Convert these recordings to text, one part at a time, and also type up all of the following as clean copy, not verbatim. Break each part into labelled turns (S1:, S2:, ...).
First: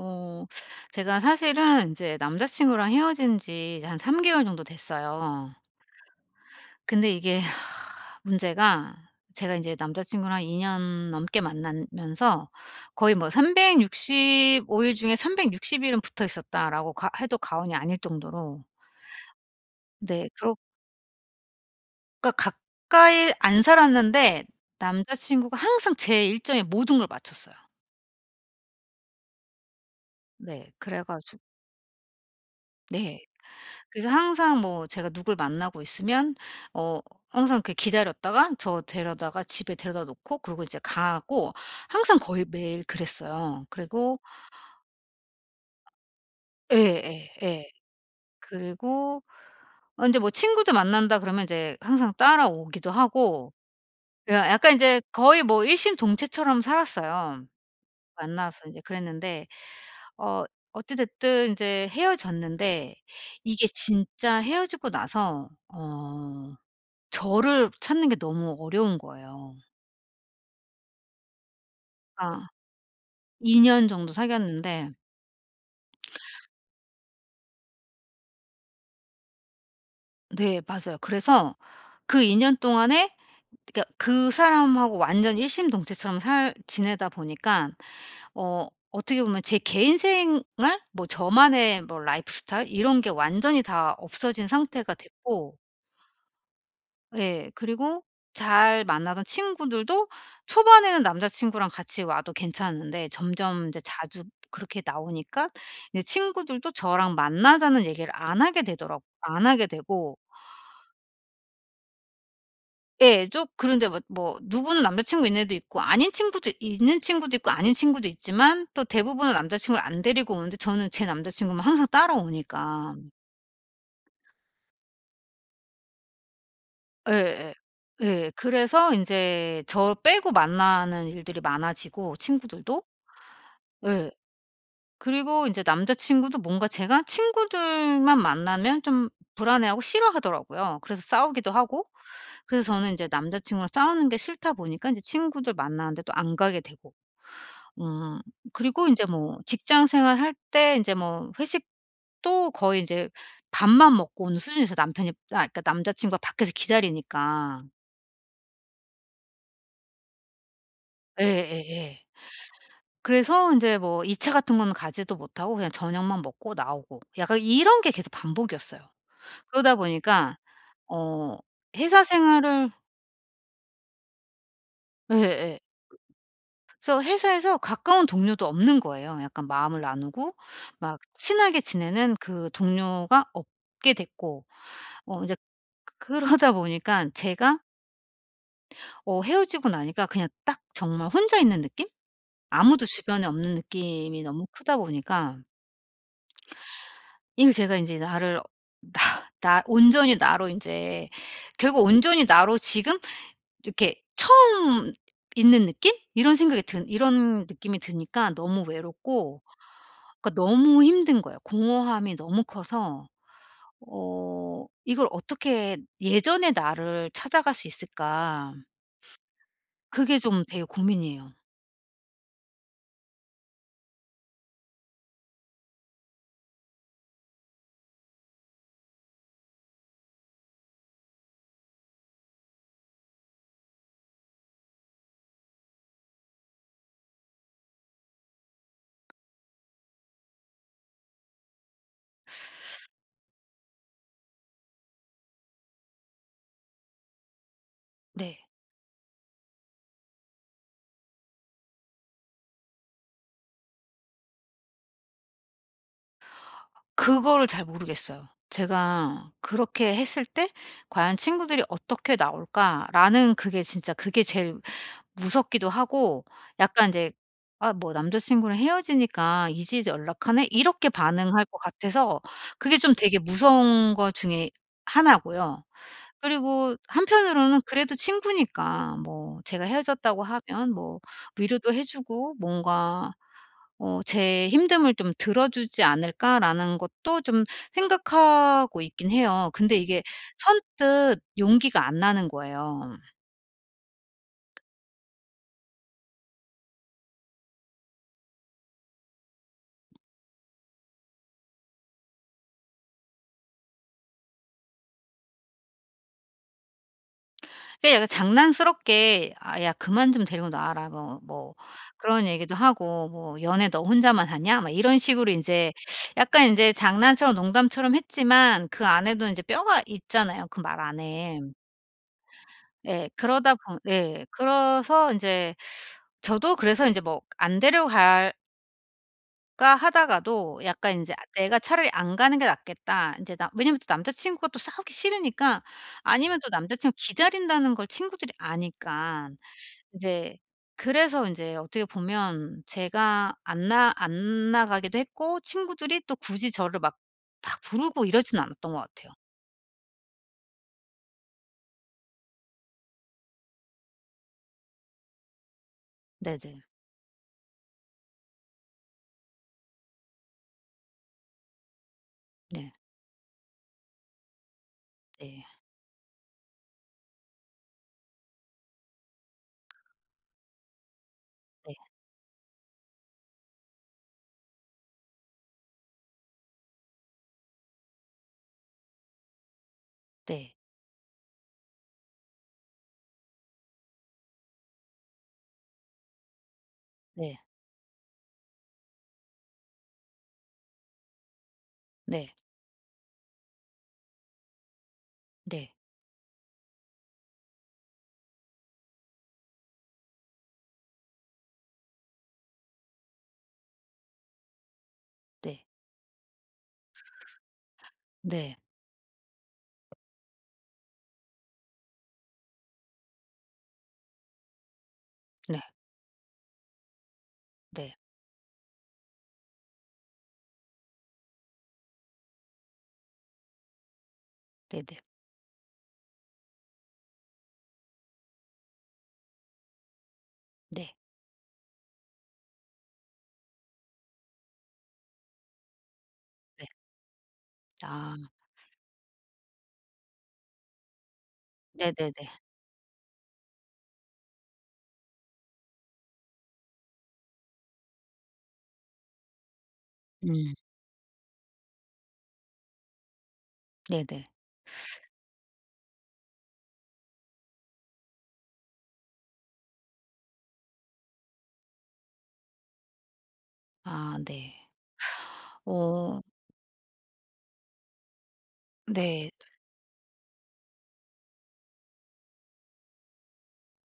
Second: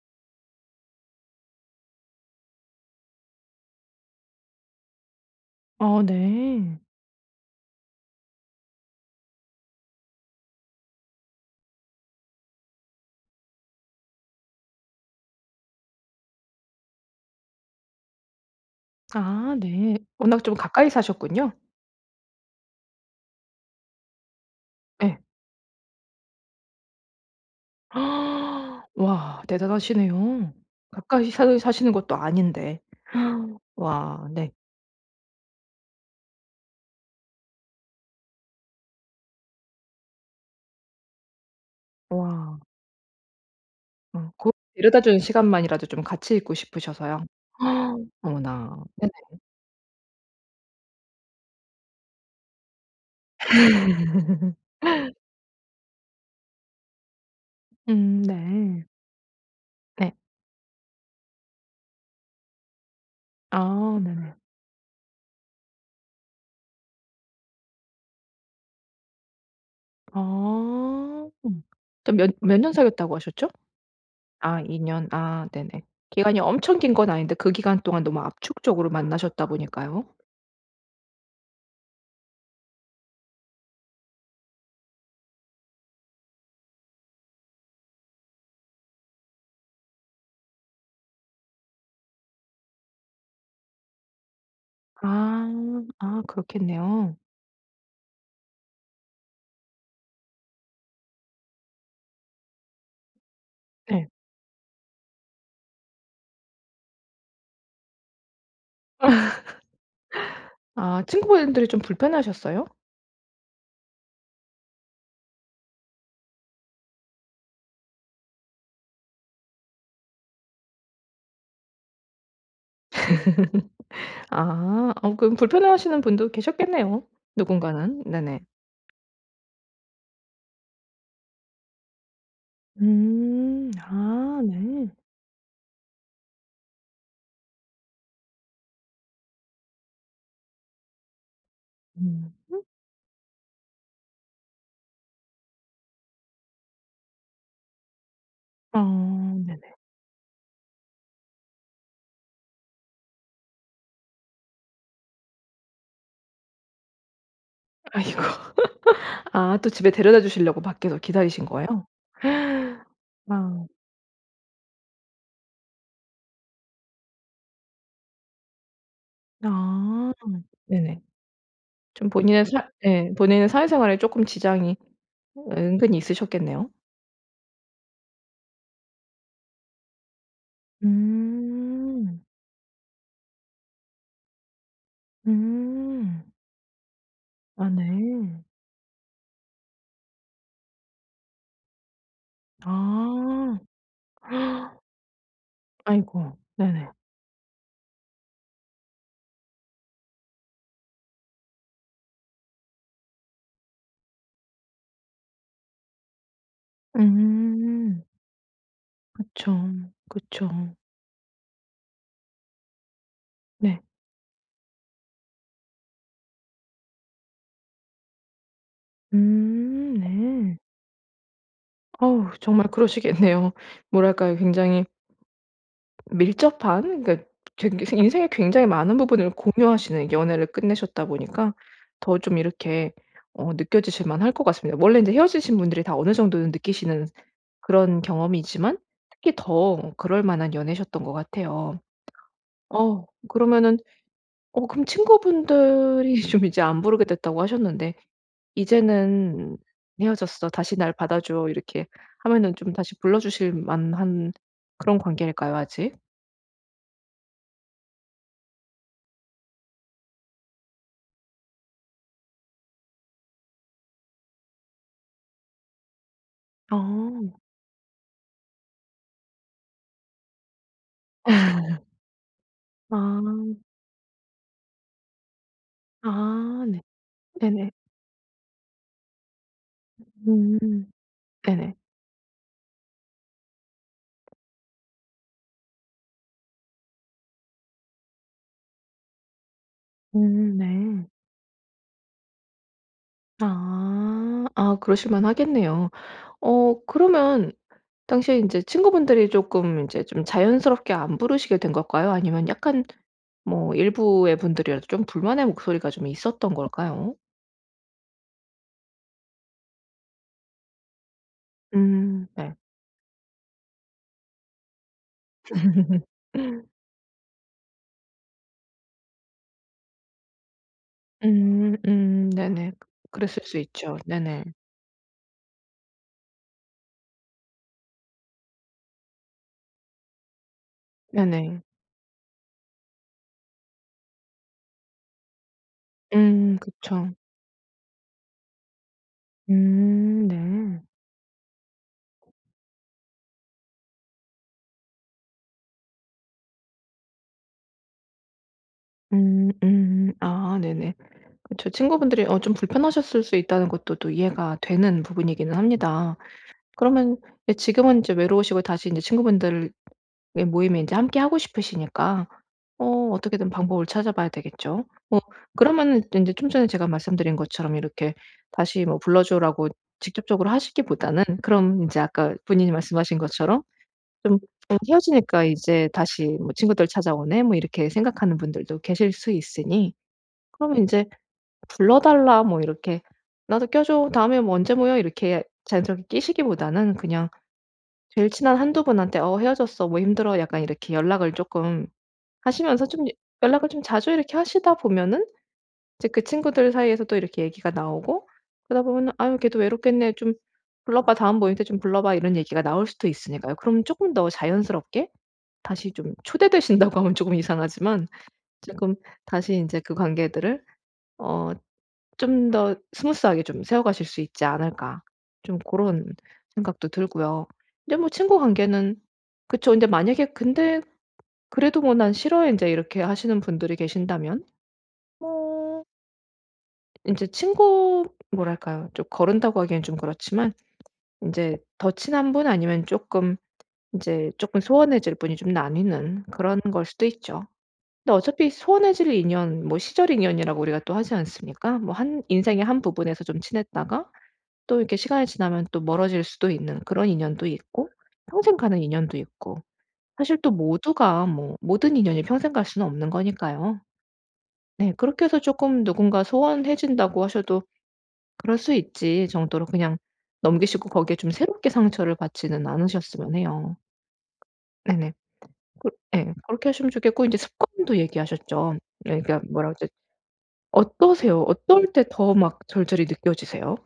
S1: 어 제가 사실은 이제 남자 친구랑 헤어진 지한3개월 개월 정도 됐어요.
S2: 어 네.
S1: 근데 이게 문제가 제가 이제 남자 친구랑 2년 년 넘게 만나면서 거의 뭐 "365일 일 중에 360일 일은 붙어 있었다."라고 해도 과언이 아닐 정도로,
S2: 아 네.
S1: 네,
S2: 워낙
S1: 그러
S2: 좀
S1: 니
S2: 가까이 사셨군요.
S1: 까 가까이 안 살았는데 남자
S2: 예.
S1: 친구가 항상 제 일정에 모든 걸 맞췄어요.
S2: 와 대단하시네요.
S1: 네. 그래
S2: 가까이
S1: 가지 고.
S2: 사 사시는 것도 아닌데.
S1: 네. 그래서
S2: 와 네.
S1: 항상 뭐 제가 누굴 만나고 있으면 어 항상 그 기다렸다가 저 데려다가 집에 데려다 놓고, 그리고 이제 가고, 항상 거의
S2: 와.
S1: 매일 그랬어요. 그리고
S2: 어 고 데려다 주는 시간만이라도 좀 같이 있고 싶으셔서요.
S1: 예, 예예.
S2: 어머나. 네네.
S1: 그리고 인제 뭐 친구들 만난다 그러면 이제 항상 따라오기도 하고, 예, 약간 이 제 거의 뭐 일심동체처럼 살았어요. 만나서 인제
S2: 네.
S1: 그랬는데
S2: 네.
S1: 어 어찌 됐든 인제 헤어졌는데, 이게
S2: 아 네네.
S1: 진짜 헤어지고 나서 저를 찾는 게 너무 어려운 거예요.
S2: 아. 음. 좀몇
S1: 아,
S2: 몇 년 사귀었다고 하셨죠?
S1: 2년 정도
S2: 아 2
S1: 사귀었는데.
S2: 년. 아 네네. 기간이 엄청 긴 건 아닌데 그 기간 동안 너무 압축적으로 만나셨다 보니까요.
S1: 네, 맞아요. 그래서 그 2년 동안에 그러니까 그 사람하고 완전 일심동체처럼 살 지내다 보니까 어떻게 보면 제 개인 생활, 뭐 저만의 뭐 라이프 스타일 이런 게 완전히 다 없어진 상태가 됐고,
S2: 아. 아 그렇겠네요.
S1: 예. 그리고 잘 만나던 친구들도 초반에는 남자 친구랑 같이 와도 괜찮은데, 점점 이제
S2: 네.
S1: 자주 그렇게 나오니까 이제 친구들도 저랑 만나자는 얘기를 안 하게 되고.
S2: 아 친구분들이 좀 불편하셨어요?
S1: 예, 좀. 그런데 뭐 누구는 남자 친구 있는 애도 있고 아닌 친구도 있는 친구도 있고 아닌 친구도 있지만, 또 대부분은 남자 친구를 안 데리고 오는데 저는 제 남자 친구만 항상 따라오니까.
S2: 아. 어 그럼 불편해하시는 분도 계셨겠네요,
S1: 예예.
S2: 누군가는.
S1: 예. 예.
S2: 네네.
S1: 그래서 인제 저 빼고 만나는 일들이 많아지고, 친구들도.
S2: 음.
S1: 예.
S2: 아 네.
S1: 그리고 이제 남자친구도 뭔가 제가 친구들만 만나면 좀 불안해하고 싫어하더라고요. 그래서 싸우기도 하고.
S2: 음.
S1: 그래서 저는 이제 남자친구랑 싸우는 게 싫다 보니까 이제 친구들 만나는데 또 안 가게 되고. 음
S2: 아
S1: 그리고 이제 뭐
S2: 네네.
S1: 직장 생활할 때 이제 뭐 회식도 거의 이제 밥만 먹고 오는 수준에서, 남편이, 아 그러니까 남자친구가 밖에서 기다리니까.
S2: 아이고. 아 또 집에 데려다 주시려고 밖에서 기다리신 거예요?
S1: 예예예. 그래서 이
S2: 아.
S1: 제뭐 2차 같은 건 가지도 못하고 그냥 저녁만 먹고 나오고, 약간 이런 게 계속 반복이었어요. 그러다
S2: 아.
S1: 보니까
S2: 네네.
S1: 어 회사
S2: 좀 본인의 사
S1: 생활을
S2: 네, 본인의 사회생활에 조금 지장이
S1: 예예.
S2: 은근히 있으셨겠네요.
S1: 그래서 회사에서 가까운 동료도 없는 거예요. 약간 마음을 나누고 막 친하게 지내는
S2: 음.
S1: 그 동료가 없게 됐고, 인제
S2: 음.
S1: 그러다 보니깐 제가
S2: 아 네.
S1: 헤어지고 나니까 그냥 딱 정말 혼자 있는 느낌? 아무도 주변에 없는
S2: 아.
S1: 느낌이 너무 크다 보니까
S2: 아이고. 네네.
S1: 이게 제가 인제 나를 나 온전히 나로 인제, 결국 온전히 나로 지금 이렇게 처음 있는 느낌? 이런 생각이 든 이런 느낌이
S2: 음.
S1: 드니까 너무 외롭고,
S2: 그쵸.
S1: 그러니까
S2: 그쵸.
S1: 너무 힘든 거예요. 공허함이 너무 커서
S2: 네.
S1: 이걸 어떻게 예전의 나를 찾아갈 수 있을까? 그게 좀
S2: 네.
S1: 되게 고민이에요.
S2: 어우 정말 그러시겠네요. 뭐랄까요? 굉장히 밀접한 그러니까 되게 인생의 굉장히 많은 부분을 공유하시는 연애를 끝내셨다 보니까 더 좀 이렇게 어 느껴지실 만할 것 같습니다. 원래 이제 헤어지신 분들이 다 어느 정도는 느끼시는 그런 경험이지만 특히 더 그럴 만한 연애셨던 것 같아요. 어 그러면은 어 그럼 친구분들이 좀 이제 안 부르게 됐다고 하셨는데
S1: 네.
S2: "이제는 헤어졌어. 다시 날 받아줘." 이렇게 하면은 좀 다시 불러주실 만한 그런 관계일까요 아직?
S1: 그거를 잘 모르겠어요. 제가 그렇게 했을 때 과연 친구들이 어떻게 나올까라는, 그게 제일 무섭기도 하고, 약간 이제
S2: 어.
S1: '아 뭐 남자친구랑 헤어지니까 이제 연락하네?' 이렇게 반응할 것 같아서 그게 좀 되게
S2: 아.
S1: 무서운 거 중에 하나고요.
S2: 아
S1: 그리고
S2: 네.
S1: 한편으로는
S2: 네네.
S1: 그래도 친구니까 뭐 제가 헤어졌다고 하면
S2: 음.
S1: 뭐 위로도
S2: 네네.
S1: 해 주고 뭔가 '제 힘듦을 좀 들어주지 않을까?'라는 것도 좀 생각하고 있긴 해요. 근데 이게
S2: 네.
S1: 선뜻 용기가 안 나는 거예요.
S2: 아. 아 그러실 만하겠네요. 어 그러면 당시에 인제 친구분들이 쪼끔 인제 좀 자연스럽게 안 부르시게 된 걸까요? 아니면 약간 뭐 일부의 분들이라도 좀 불만의 목소리가 좀 있었던 걸까요?
S1: 그 약간 장난스럽게 "아 야 그만 좀 데리고 나와라." 뭐 그런 얘기도
S2: 네.
S1: 하고, 뭐 "연애 너 혼자만 하냐?" 막 이런 식으로 인제 약간 인제 장난처럼 농담처럼 했지만 그 안에도 인제 뼈가 있잖아요, 그 말 안에.
S2: 네네.
S1: 예.
S2: 그랬을
S1: 그러다
S2: 수
S1: 보
S2: 있죠.
S1: 예.
S2: 네네.
S1: 그래서 인제 뭐 '안 데려갈까?' 하다가도 약간 인제 '아 내가
S2: 네네.
S1: 차라리 안 가는 게 낫겠다.' 인제 나, 왜냐면 또 남자 친구가 또 싸우기 싫으니까. 아니면 또 남자 친구
S2: 그쵸.
S1: 기다린다는 걸 친구들이 아니까. 이제
S2: 네.
S1: 그래서 인제 어떻게 보면 제가 안 나가기도 했고 친구들이 또 굳이 저를 막 부르고 이러진 않았던 것 같아요.
S2: 아 네네. 그쵸. 친구분들이 어 좀 불편하셨을 수 있다는 것도 또 이해가 되는 부분이기는 합니다.
S1: 네네.
S2: 그러면 예 지금은 이제 외로우시고 다시 인제 친구분들 예 모임에 이제 함께 하고 싶으시니까
S1: 네.
S2: 어 어떻게든 방법을 찾아봐야 되겠죠. 뭐
S1: 네.
S2: 그러면은 이제 좀 전에 제가 말씀드린 것처럼 이렇게 다시 뭐 불러 줘라고 직접적으로 하시기보다는
S1: 네.
S2: 그럼 이제 아까 본인이 말씀하신 것처럼 좀 어 헤어지니까 이제 다시 뭐 '친구들 찾아오네.' 뭐 이렇게 생각하는 분들도 계실 수 있으니
S1: 네.
S2: 그러면 이제 "불러 달라." 뭐 이렇게 "나도 껴 줘. 다음에 뭐 언제 모여?" 이렇게 자연스럽게 끼시기보다는 그냥
S1: 네.
S2: 제일 친한 한두 분한테 "어 헤어졌어. 뭐 힘들어." 약간 이렇게 연락을 조금
S1: 네.
S2: 하시면서 좀 연락을 좀 자주 이렇게 하시다 보면은
S1: 네.
S2: 이제 그 친구들 사이에서도 이렇게 얘기가 나오고 그러다 보면은 "아유 걔도 외롭겠네. 좀 불러 봐. 다음 모임 때 좀 불러 봐." 이런 얘기가 나올 수도 있으니까요. 그럼 조금 더 자연스럽게
S1: 네.
S2: 다시 좀 초대되신다고 하면 조금 이상하지만
S1: 네.
S2: 조금 다시 이제 그 관계들을 어 좀 더 스무스하게 좀 세워가실 수 있지 않을까. 좀
S1: 네.
S2: 그런 생각도 들고요.
S1: 네.
S2: 근데 뭐 친구 관계는 그쵸. 근데 만약에 근데 그래도 뭐 "난 싫어." 인제 이렇게 하시는 분들이 계신다면
S1: 네네. 네.
S2: 뭐 인제 친구 뭐랄까요? 좀 거른다고 하기엔 좀 그렇지만
S1: 네.
S2: 인제 더 친한 분 아니면 쪼끔 인제 쪼끔 소원해질 분이 좀 나뉘는 그런
S1: 네.
S2: 걸 수도 있죠. 근데
S1: 아,
S2: 어차피 소원해질 인연 뭐 시절 인연이라고 우리가 또 하지 않습니까? 뭐 한
S1: 네네네.
S2: 인생의 한 부분에서 좀 친했다가 또 이렇게 시간이 지나면 또 멀어질 수도 있는 그런 인연도 있고 평생 가는 인연도 있고 사실 또
S1: 음,
S2: 모두가 뭐 모든 인연이 평생 갈 수는 없는 거니까요.
S1: 네네.
S2: 네 그렇게 해서 쪼끔 누군가 소원해진다고 하셔도 그럴 수 있지 정도로 그냥 넘기시고 거기에 좀 새롭게 상처를 받지는 않으셨으면 해요.
S1: 아, 네.
S2: 네네. 그
S1: 어,
S2: 예. 그렇게 하시면 좋겠고 이제 습관도 얘기하셨죠. 예
S1: 네.
S2: 그러니까 뭐라 그러지? 어떠세요? 어떨 때 더 막 절절히 느껴지세요?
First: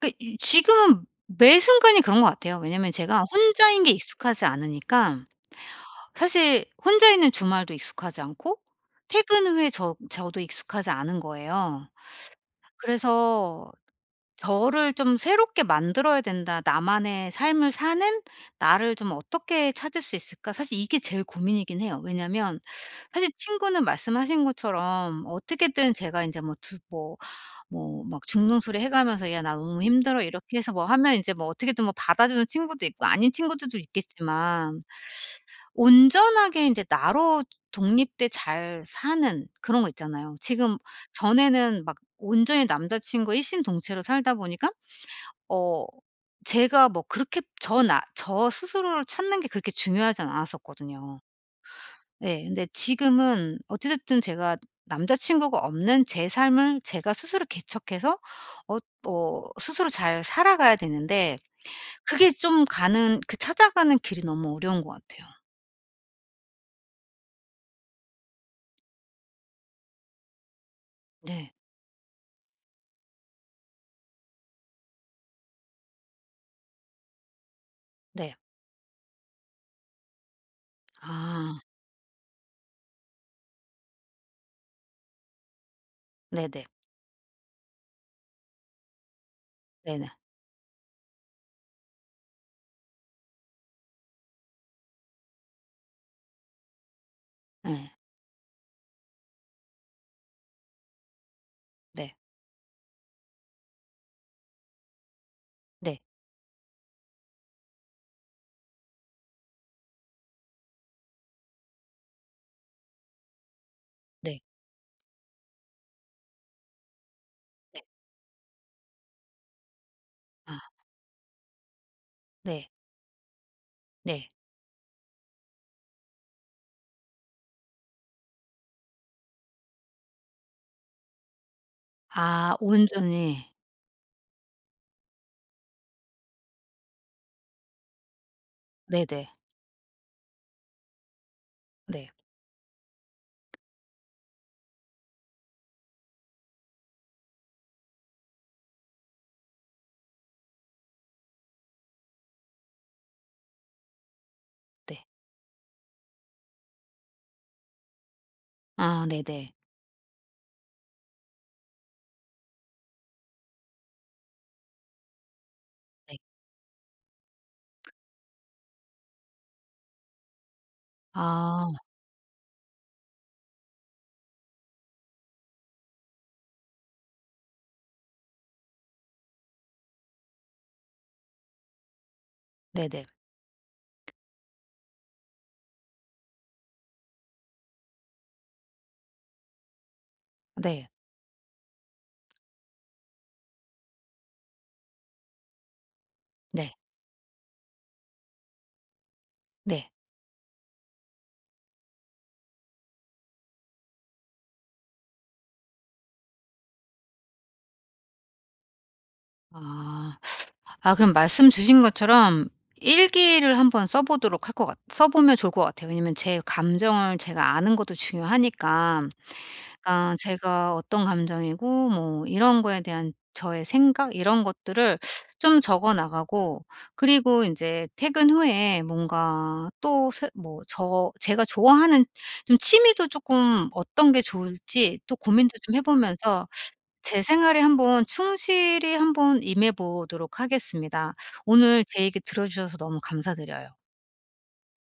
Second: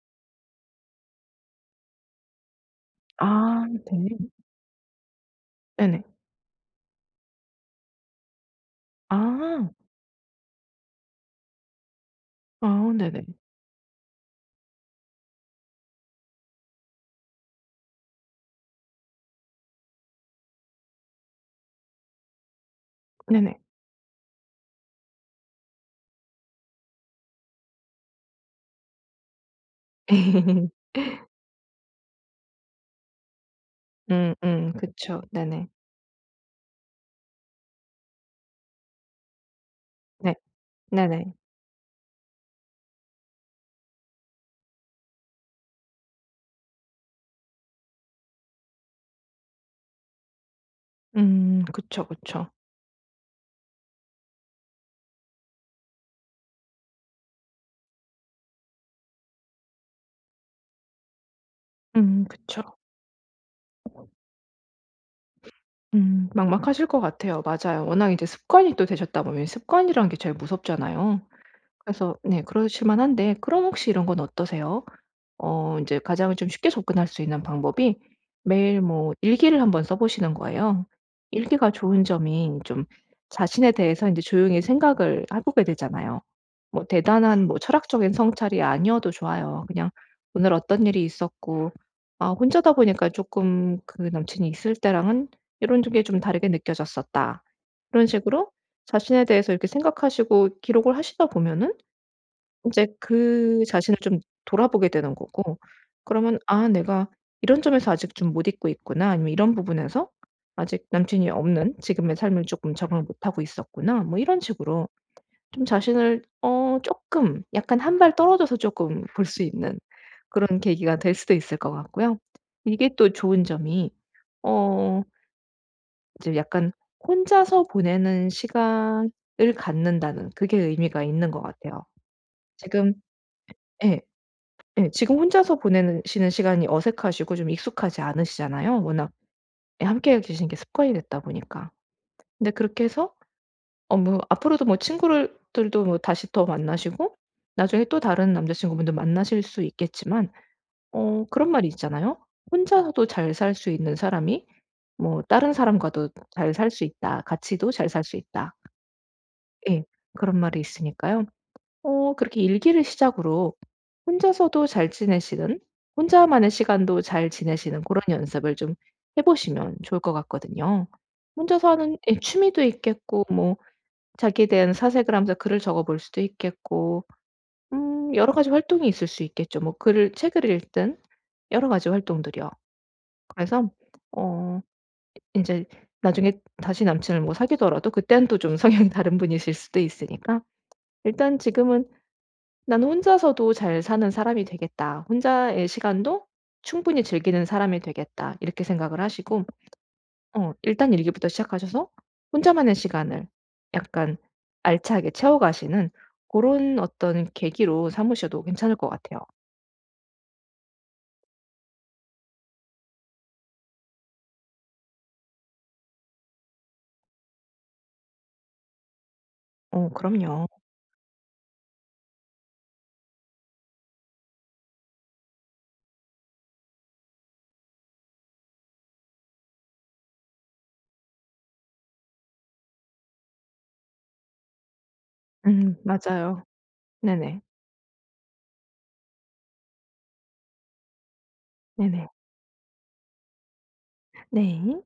S1: 그 이 지금은 매 순간이 그런 것 같아요. 왜냐면 제가
S2: 아
S1: 혼자인 게
S2: 네.
S1: 익숙하지 않으니까,
S2: 네네.
S1: 사실 혼자 있는 주말도 익숙하지 않고 퇴근
S2: 아.
S1: 후에 저도 익숙하지 않은 거예요.
S2: 아 네네.
S1: 그래서 저를 좀 새롭게 만들어야 된다. '나만의 삶을 사는 나를 좀 어떻게 찾을 수 있을까?' 사실 이게 제일 고민이긴 해요. 왜냐면 사실
S2: 네네.
S1: 친구는 말씀하신 것처럼 어떻게든 제가 이제뭐 드 뭐 막 중등소리 해 가면서 "야 나 너무 힘들어." 이렇게 해서 뭐 하면 이제 뭐 어떻게든 뭐 받아주는 친구도 있고 아닌 친구들도 있겠지만,
S2: 그쵸. 네네.
S1: 온전하게 이제 나로 독립돼 잘 사는 그런 거
S2: 네.
S1: 있잖아요. 지금.
S2: 네네.
S1: 전에는 막 온전히 남자 친구와 일심동체로 살다 보니까 어 제가 뭐 그렇게 저 나 저 스스로를 찾는 게 그렇게 중요하진 않았었거든요.
S2: 음. 그쵸,
S1: 예.
S2: 그쵸.
S1: 근데 지금은 어찌 됐든 제가 남자 친구가 없는 제 삶을 제가 스스로 개척해서 어 스스로 잘 살아가야 되는데, 그게 좀
S2: 그쵸.
S1: 가는 그 찾아가는 길이 너무 어려운 것 같아요.
S2: 막막하실 것 같아요. 맞아요. 워낙 이제 습관이 또 되셨다 보면 습관이란 게 제일 무섭잖아요.
S1: 네.
S2: 그래서 네 그러실 만한데 그럼 혹시 이런 건 어떠세요? 어 이제 가장 좀 쉽게 접근할 수 있는 방법이
S1: 네.
S2: 매일 뭐 일기를 한번 써 보시는 거예요.
S1: 아.
S2: 일기가 좋은 점이 좀 자신에 대해서 이제 조용히 생각을 해 보게 되잖아요.
S1: 네네.
S2: 뭐 대단한 뭐 철학적인 성찰이 아니어도 좋아요. 그냥
S1: 네네.
S2: 오늘 어떤 일이 있었고 아 혼자다 보니까 조금 그 남친이 있을 때랑은 이런 게 좀 다르게 느껴졌었다.
S1: 예.
S2: 이런 식으로 자신에 대해서 이렇게 생각하시고 기록을 하시다 보면은
S1: 네.
S2: 이제 그 자신을 좀 돌아보게 되는 거고
S1: 네.
S2: 그러면 '아 내가 이런 점에서 아직 좀 못 잊고 있구나.' 아니면 '이런 부분에서 아직 남친이 없는 지금의 삶을 쪼끔 적응을 못 하고 있었구나.' 뭐
S1: 네.
S2: 이런 식으로 좀 자신을 어 쪼끔 약간
S1: 네.
S2: 한 발 떨어져서 쪼끔 볼 수 있는
S1: 아,
S2: 그런 계기가 될 수도 있을 것 같고요.
S1: 네.
S2: 이게 또 좋은 점이
S1: 네.
S2: 어 이제 약간 혼자서 보내는 시간을 갖는다는 그게 의미가 있는 것 같아요.
S1: 아,
S2: 지금
S1: 온전히.
S2: 예. 예. 지금 혼자서 보내는 시는 시간이 어색하시고 좀 익숙하지 않으시잖아요. 워낙
S1: 네네.
S2: 예 함께 계시는 게 습관이 됐다 보니까.
S1: 네.
S2: 근데 그렇게 해서 어 뭐 앞으로도 뭐 친구 들도 뭐 다시 더 만나시고 나중에 또 다른 남자친구분도 만나실 수 있겠지만 어 그런 말이 있잖아요. "혼자서도 잘 살 수 있는 사람이
S1: 네.
S2: 뭐 다른 사람과도 잘 살 수 있다. 같이도 잘 살 수 있다."
S1: 아, 네네.
S2: 예. 그런 말이 있으니까요. 어 그렇게 일기를 시작으로 혼자서도 잘 지내시는
S1: 네.
S2: 혼자만의 시간도 잘 지내시는 그런 연습을 좀 해 보시면 좋을 것 같거든요. 혼자서
S1: 아,
S2: 하는 예 취미도 있겠고 뭐 자기에 대한 사색을 하면서 글을 적어 볼 수도 있겠고 여러 가지 활동이 있을 수 있겠죠. 뭐 글을 책을 읽든 여러 가지 활동들이요.
S1: 네네.
S2: 그래서 어 이제 나중에 다시 남친을 뭐 사귀더라도 그는또 좀 성향이 다른 분이실 수도 있으니까
S1: 네.
S2: 일단 지금은 '나는 혼자서도 잘 사는 사람이 되겠다. 혼자의 시간도
S1: 네.
S2: 충분히 즐기는 사람이 되겠다.' 이렇게 생각을 하시고
S1: 네.
S2: 어 일단 일기부터 시작하셔서 혼자만의 시간을 약간 알차게 채워가시는 그런 어떤 계기로 삼으셔도 괜찮을 것 같아요.
S1: 아. 아, 그럼 말씀 주신 것처럼 일기를 한번 써 보도록 할 것 같 써 보면 좋을 것 같아요. 왜냐면 제 감정을 제가 아는 것도 중요하니까.
S2: 어
S1: 그러니까
S2: 그럼요.
S1: 제가 어떤 감정이고 뭐 이런 거에 대한 저의 생각 이런 것들을 좀 적어 나가고, 그리고 인제 퇴근 후에 뭔가 또 새 뭐 제가 좋아하는 좀 취미도 쪼끔 어떤 게 좋을지 또 고민도 좀 해
S2: 맞아요.
S1: 보면서 제
S2: 네네.
S1: 생활에 한번 충실히 한번 임해 보도록 하겠습니다. 오늘 제
S2: 네네.
S1: 얘기 들어 주셔서 너무 감사드려요.
S2: 네.